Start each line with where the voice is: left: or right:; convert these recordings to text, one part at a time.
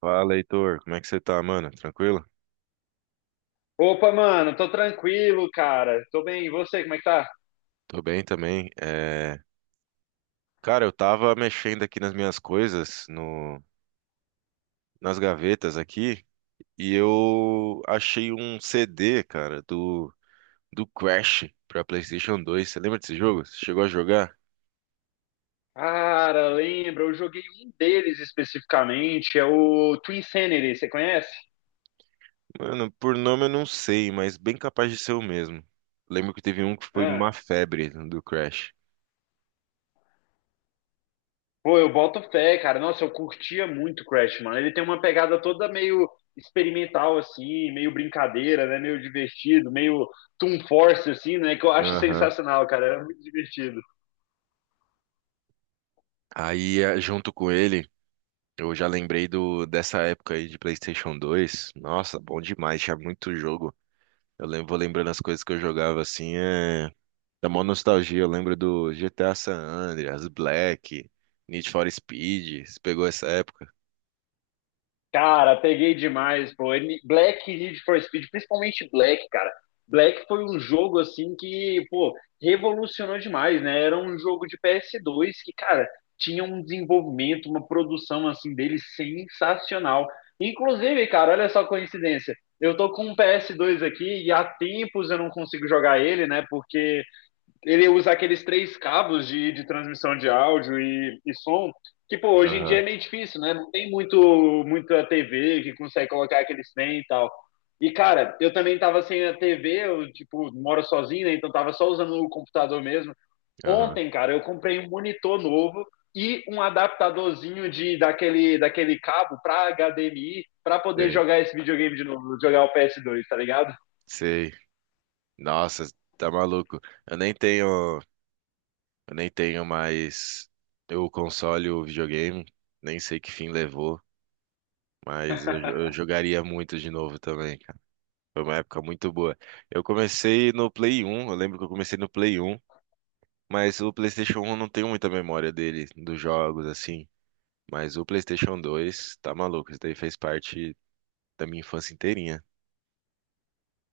right: Fala, Heitor. Como é que você tá, mano? Tranquilo?
left: Opa, mano, tô tranquilo, cara. Tô bem. E você, como é que tá?
right: Tô bem também. Cara, eu tava mexendo aqui nas minhas coisas, no... nas gavetas aqui, e eu achei um CD, cara, do Crash pra PlayStation 2. Você lembra desse jogo? Você chegou a jogar?
left: Cara, lembra, eu joguei um deles especificamente, é o Twin Sanity, você conhece?
right: Mano, por nome eu não sei, mas bem capaz de ser o mesmo. Lembro que teve um que foi uma
left: Ah,
right: febre do Crash.
left: pô, eu boto fé, cara. Nossa, eu curtia muito Crash, mano. Ele tem uma pegada toda meio experimental, assim, meio brincadeira, né? Meio divertido, meio Toon Force, assim, né? Que eu acho
right: Aham.
left: sensacional, cara. Era muito divertido.
right: Aí, junto com ele, eu já lembrei dessa época aí de PlayStation 2. Nossa, bom demais, tinha muito jogo. Eu lembro, vou lembrando as coisas que eu jogava assim, dá mó nostalgia. Eu lembro do GTA San Andreas, Black, Need for Speed. Você pegou essa época?
left: Cara, peguei demais, pô. Black e Need for Speed, principalmente Black, cara. Black foi um jogo assim que, pô, revolucionou demais, né? Era um jogo de PS2 que, cara, tinha um desenvolvimento, uma produção assim dele sensacional. Inclusive, cara, olha só a coincidência. Eu tô com um PS2 aqui e há tempos eu não consigo jogar ele, né? Porque ele usa aqueles três cabos de transmissão de áudio e som, que pô, hoje em dia
right: Aham,
left: é meio difícil, né? Não tem muito muita TV que consegue colocar aqueles trem e tal. E cara, eu também tava sem a TV, eu tipo, moro sozinho, né? Então tava só usando o computador mesmo.
right: aham,
left: Ontem, cara, eu comprei um monitor novo e um adaptadorzinho de daquele cabo para HDMI para poder
right: sei.
left: jogar esse videogame de novo, jogar o PS2, tá ligado?
right: Sei. Nossa, tá maluco. Eu nem tenho, eu nem tenho mais o console, o videogame. Nem sei que fim levou, mas eu, eu jogaria muito de novo também. Foi uma época muito boa. Eu comecei no Play 1, eu lembro que eu comecei no Play 1, mas o PlayStation 1 não tenho muita memória dele, dos jogos assim. Mas o PlayStation 2 tá maluco, isso daí fez parte da minha infância inteirinha.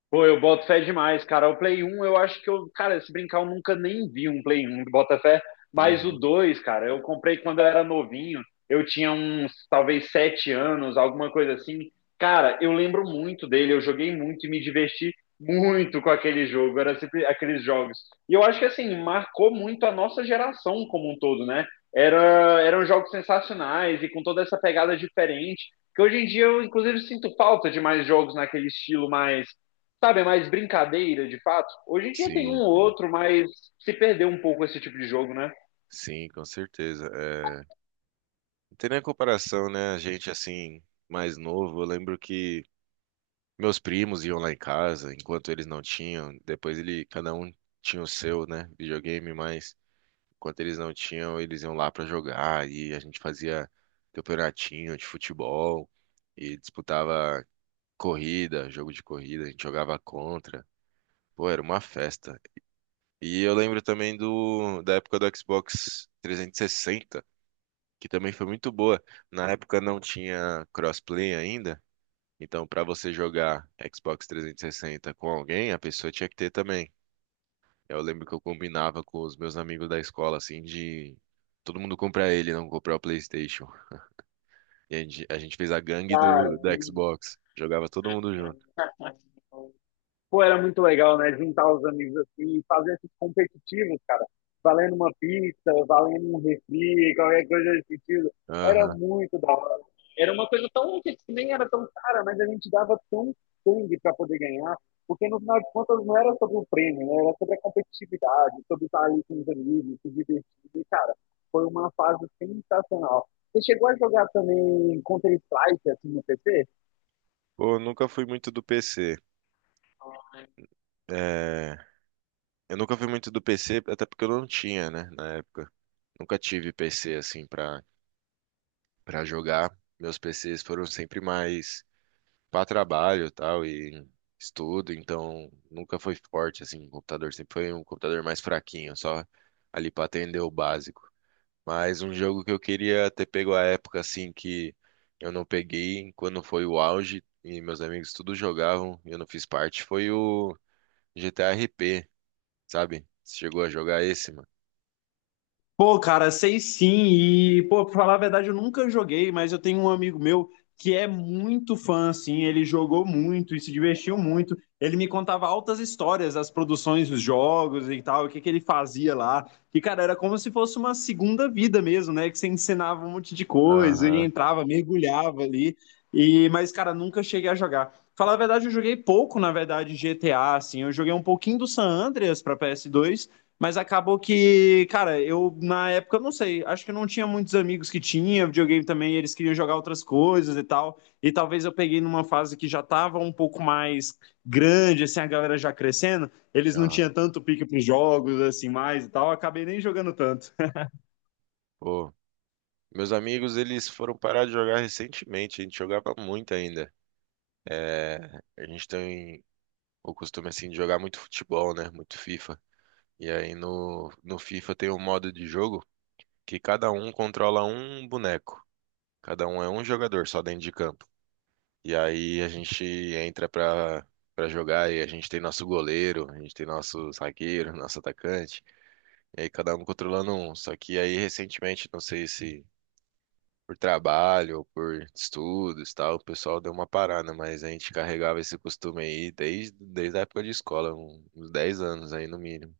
left: Pô, eu boto fé demais, cara. O Play 1, eu acho que eu, cara, se brincar, eu nunca nem vi um Play 1 do Botafé, mas o
right: Uhum.
left: 2, cara, eu comprei quando eu era novinho, eu tinha uns, talvez, 7 anos, alguma coisa assim. Cara, eu lembro muito dele, eu joguei muito e me diverti muito com aquele jogo, era sempre aqueles jogos. E eu acho que, assim, marcou muito a nossa geração como um todo, né? Era, eram jogos sensacionais e com toda essa pegada diferente, que hoje em dia eu, inclusive, sinto falta de mais jogos naquele estilo mais, sabe, é mais brincadeira de fato. Hoje em dia tem um
right: Sim,
left: ou
right: sim.
left: outro, mas se perdeu um pouco esse tipo de jogo, né?
right: Sim, com certeza. Não tem nem comparação, né? A gente, assim, mais novo, eu lembro que meus primos iam lá em casa, enquanto eles não tinham. Depois ele, cada um tinha o seu, né? Videogame, mas. Enquanto eles não tinham, eles iam lá pra jogar e a gente fazia campeonatinho de futebol e disputava corrida, jogo de corrida, a gente jogava contra. Pô, era uma festa. E eu lembro também do da época do Xbox 360, que também foi muito boa. Na época não tinha crossplay ainda, então pra você jogar Xbox 360 com alguém, a pessoa tinha que ter também. Eu lembro que eu combinava com os meus amigos da escola, assim, de todo mundo comprar ele, não comprar o PlayStation. E a gente fez a gangue
left: Cara,
right: do, da
left: tem.
right: Xbox. Jogava todo mundo junto.
left: Pô, era muito legal, né? Juntar os amigos assim e fazer esses competitivos, cara. Valendo uma pizza, valendo um refri, qualquer coisa desse sentido. Era
right: Aham.
left: muito da hora. Era uma coisa tão que nem era tão cara, mas a gente dava tão sangue para poder ganhar, porque no final de contas não era sobre o prêmio, né? Era sobre a competitividade, sobre estar ali com os amigos, se divertir. E, cara, foi uma fase sensacional. Você chegou a jogar também Counter-Strike assim no PC?
right: Pô, eu nunca fui muito do PC. É, Eu nunca fui muito do PC, até porque eu não tinha, né, na época. Nunca tive PC, assim, pra jogar. Meus PCs foram sempre mais para trabalho, tal e estudo, então nunca foi forte assim, o computador sempre foi um computador mais fraquinho, só ali para atender o básico. Mas um jogo que eu queria ter pego a época assim que eu não peguei, quando foi o auge e meus amigos tudo jogavam e eu não fiz parte, foi o GTA RP, sabe? Você chegou a jogar esse, mano?
left: Pô, cara, sei sim. E, pô, pra falar a verdade, eu nunca joguei, mas eu tenho um amigo meu que é muito fã, assim. Ele jogou muito e se divertiu muito. Ele me contava altas histórias das produções dos jogos e tal, o que que ele fazia lá. E, cara, era como se fosse uma segunda vida mesmo, né? Que você ensinava um monte de coisa, ele
right: Aham,
left: entrava, mergulhava ali. E, mas, cara, nunca cheguei a jogar. Falar a verdade, eu joguei pouco, na verdade, GTA, assim. Eu joguei um pouquinho do San Andreas pra PS2. Mas acabou que, cara, eu na época, eu não sei, acho que eu não tinha muitos amigos que tinha videogame também, eles queriam jogar outras coisas e tal. E talvez eu peguei numa fase que já tava um pouco mais grande, assim, a galera já crescendo, eles não
right: aham.
left: tinham tanto pique pros jogos, assim, mais e tal, acabei nem jogando tanto.
right: Pô, meus amigos, eles foram parar de jogar recentemente. A gente jogava muito ainda. É, a gente tem o costume assim de jogar muito futebol, né? Muito FIFA. E aí no FIFA tem um modo de jogo que cada um controla um boneco. Cada um é um jogador só dentro de campo. E aí a gente entra pra jogar e a gente tem nosso goleiro, a gente tem nosso zagueiro, nosso atacante. E aí cada um controlando um. Só que aí recentemente, não sei se por trabalho ou por estudos e tal, o pessoal deu uma parada, mas a gente carregava esse costume aí desde a época de escola, uns 10 anos aí no mínimo.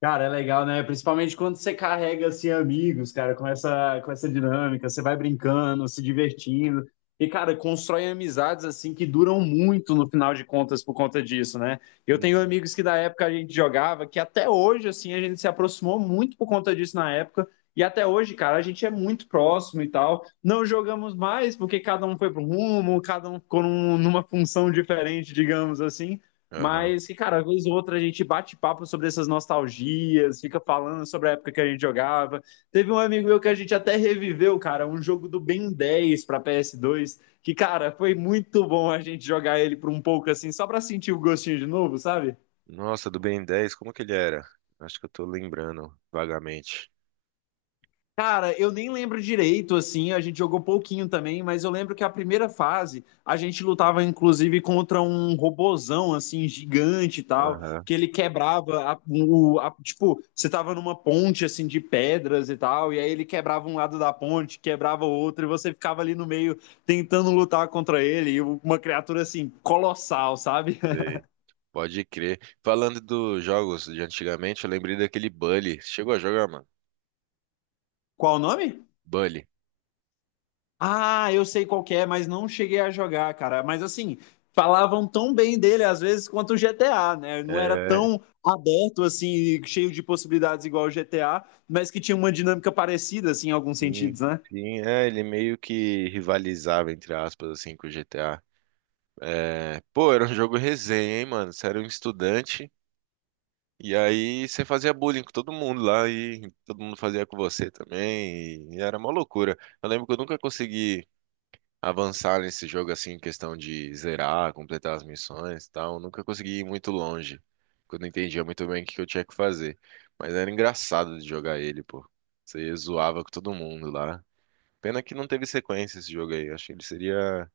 left: Cara, é legal, né? Principalmente quando você carrega assim amigos, cara, com essa dinâmica, você vai brincando, se divertindo. E cara, constrói amizades assim que duram muito no final de contas por conta disso, né? Eu tenho
right: Uhum.
left: amigos que da época a gente jogava, que até hoje assim a gente se aproximou muito por conta disso na época, e até hoje, cara, a gente é muito próximo e tal. Não jogamos mais porque cada um foi pro rumo, cada um ficou numa função diferente, digamos assim.
right: Aham.
left: Mas que, cara, vez ou outra a gente bate papo sobre essas nostalgias, fica falando sobre a época que a gente jogava. Teve um amigo meu que a gente até reviveu, cara, um jogo do Ben 10 para PS2, que, cara, foi muito bom a gente jogar ele por um pouco assim, só pra sentir o gostinho de novo, sabe?
right: Nossa, do Ben 10, como que ele era? Acho que eu tô lembrando vagamente.
left: Cara, eu nem lembro direito, assim, a gente jogou pouquinho também, mas eu lembro que a primeira fase a gente lutava inclusive contra um robozão, assim, gigante e tal,
right: Aham,
left: que ele quebrava, tipo, você tava numa ponte, assim, de pedras e tal, e aí ele quebrava um lado da ponte, quebrava o outro, e você ficava ali no meio tentando lutar contra ele, e uma criatura, assim, colossal, sabe?
right: sei. Pode crer. Falando dos jogos de antigamente, eu lembrei daquele Bully. Chegou a jogar, mano?
left: Qual o nome?
right: Bully.
left: Ah, eu sei qual que é, mas não cheguei a jogar, cara. Mas assim, falavam tão bem dele às vezes quanto o GTA, né? Não era
right: É,
left: tão aberto assim, cheio de possibilidades igual o GTA, mas que tinha uma dinâmica parecida assim em alguns
right: sim,
left: sentidos, né?
right: sim, ele meio que rivalizava, entre aspas, assim, com o GTA. É, pô, era um jogo resenha, hein, mano? Você era um estudante e aí você fazia bullying com todo mundo lá e todo mundo fazia com você também e, era uma loucura. Eu lembro que eu nunca consegui avançar nesse jogo assim, em questão de zerar, completar as missões e tal. Nunca consegui ir muito longe. Quando eu não entendia muito bem o que que eu tinha que fazer. Mas era engraçado de jogar ele, pô. Você zoava com todo mundo lá. Pena que não teve sequência esse jogo aí. Eu acho que ele seria,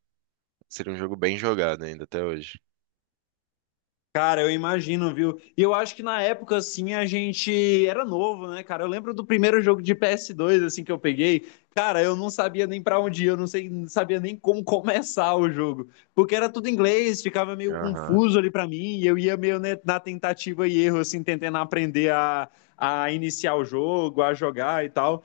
right: seria um jogo bem jogado ainda até hoje.
left: Cara, eu imagino, viu? E eu acho que na época, assim, a gente era novo, né, cara? Eu lembro do primeiro jogo de PS2, assim, que eu peguei. Cara, eu não sabia nem pra onde ir, eu não sei, não sabia nem como começar o jogo. Porque era tudo em inglês, ficava meio
right: Aham,
left: confuso ali pra mim, e eu ia meio, né, na tentativa e erro, assim, tentando aprender a iniciar o jogo, a jogar e tal.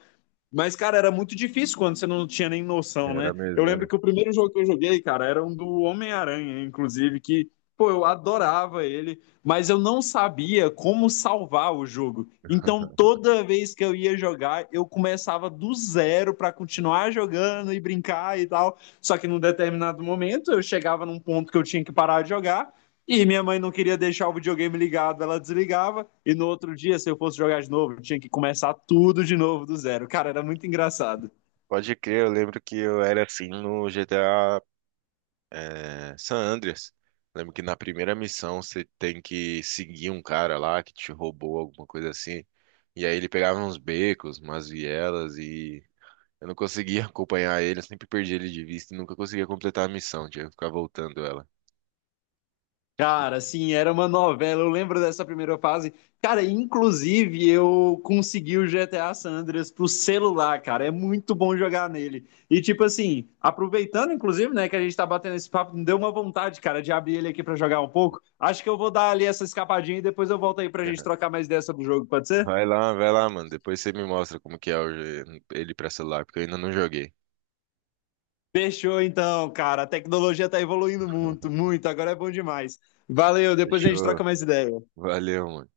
left: Mas, cara, era muito difícil quando você não tinha nem noção,
right: era
left: né? Eu
right: mesmo, era.
left: lembro que o primeiro jogo que eu joguei, cara, era um do Homem-Aranha, inclusive, que, pô, eu adorava ele, mas eu não sabia como salvar o jogo. Então, toda vez que eu ia jogar, eu começava do zero pra continuar jogando e brincar e tal. Só que num determinado momento, eu chegava num ponto que eu tinha que parar de jogar. E minha mãe não queria deixar o videogame ligado, ela desligava. E no outro dia, se eu fosse jogar de novo, eu tinha que começar tudo de novo do zero. Cara, era muito engraçado.
right: Pode crer, eu lembro que eu era assim no GTA San Andreas. Lembro que na primeira missão você tem que seguir um cara lá que te roubou alguma coisa assim. E aí ele pegava uns becos, umas vielas e eu não conseguia acompanhar ele, eu sempre perdi ele de vista e nunca conseguia completar a missão, tinha que ficar voltando ela.
left: Cara, assim, era uma novela. Eu lembro dessa primeira fase. Cara, inclusive eu consegui o GTA San Andreas pro celular, cara. É muito bom jogar nele. E tipo assim, aproveitando inclusive, né, que a gente tá batendo esse papo, me deu uma vontade, cara, de abrir ele aqui para jogar um pouco. Acho que eu vou dar ali essa escapadinha e depois eu volto aí pra gente trocar mais ideia sobre o jogo, pode ser?
right: Vai lá, mano. Depois você me mostra como que é ele pra celular, porque eu ainda não joguei.
left: Fechou então, cara. A tecnologia tá evoluindo muito, muito. Agora é bom demais. Valeu, depois a gente
right: Fechou.
left: troca mais ideia.
right: Valeu, mano.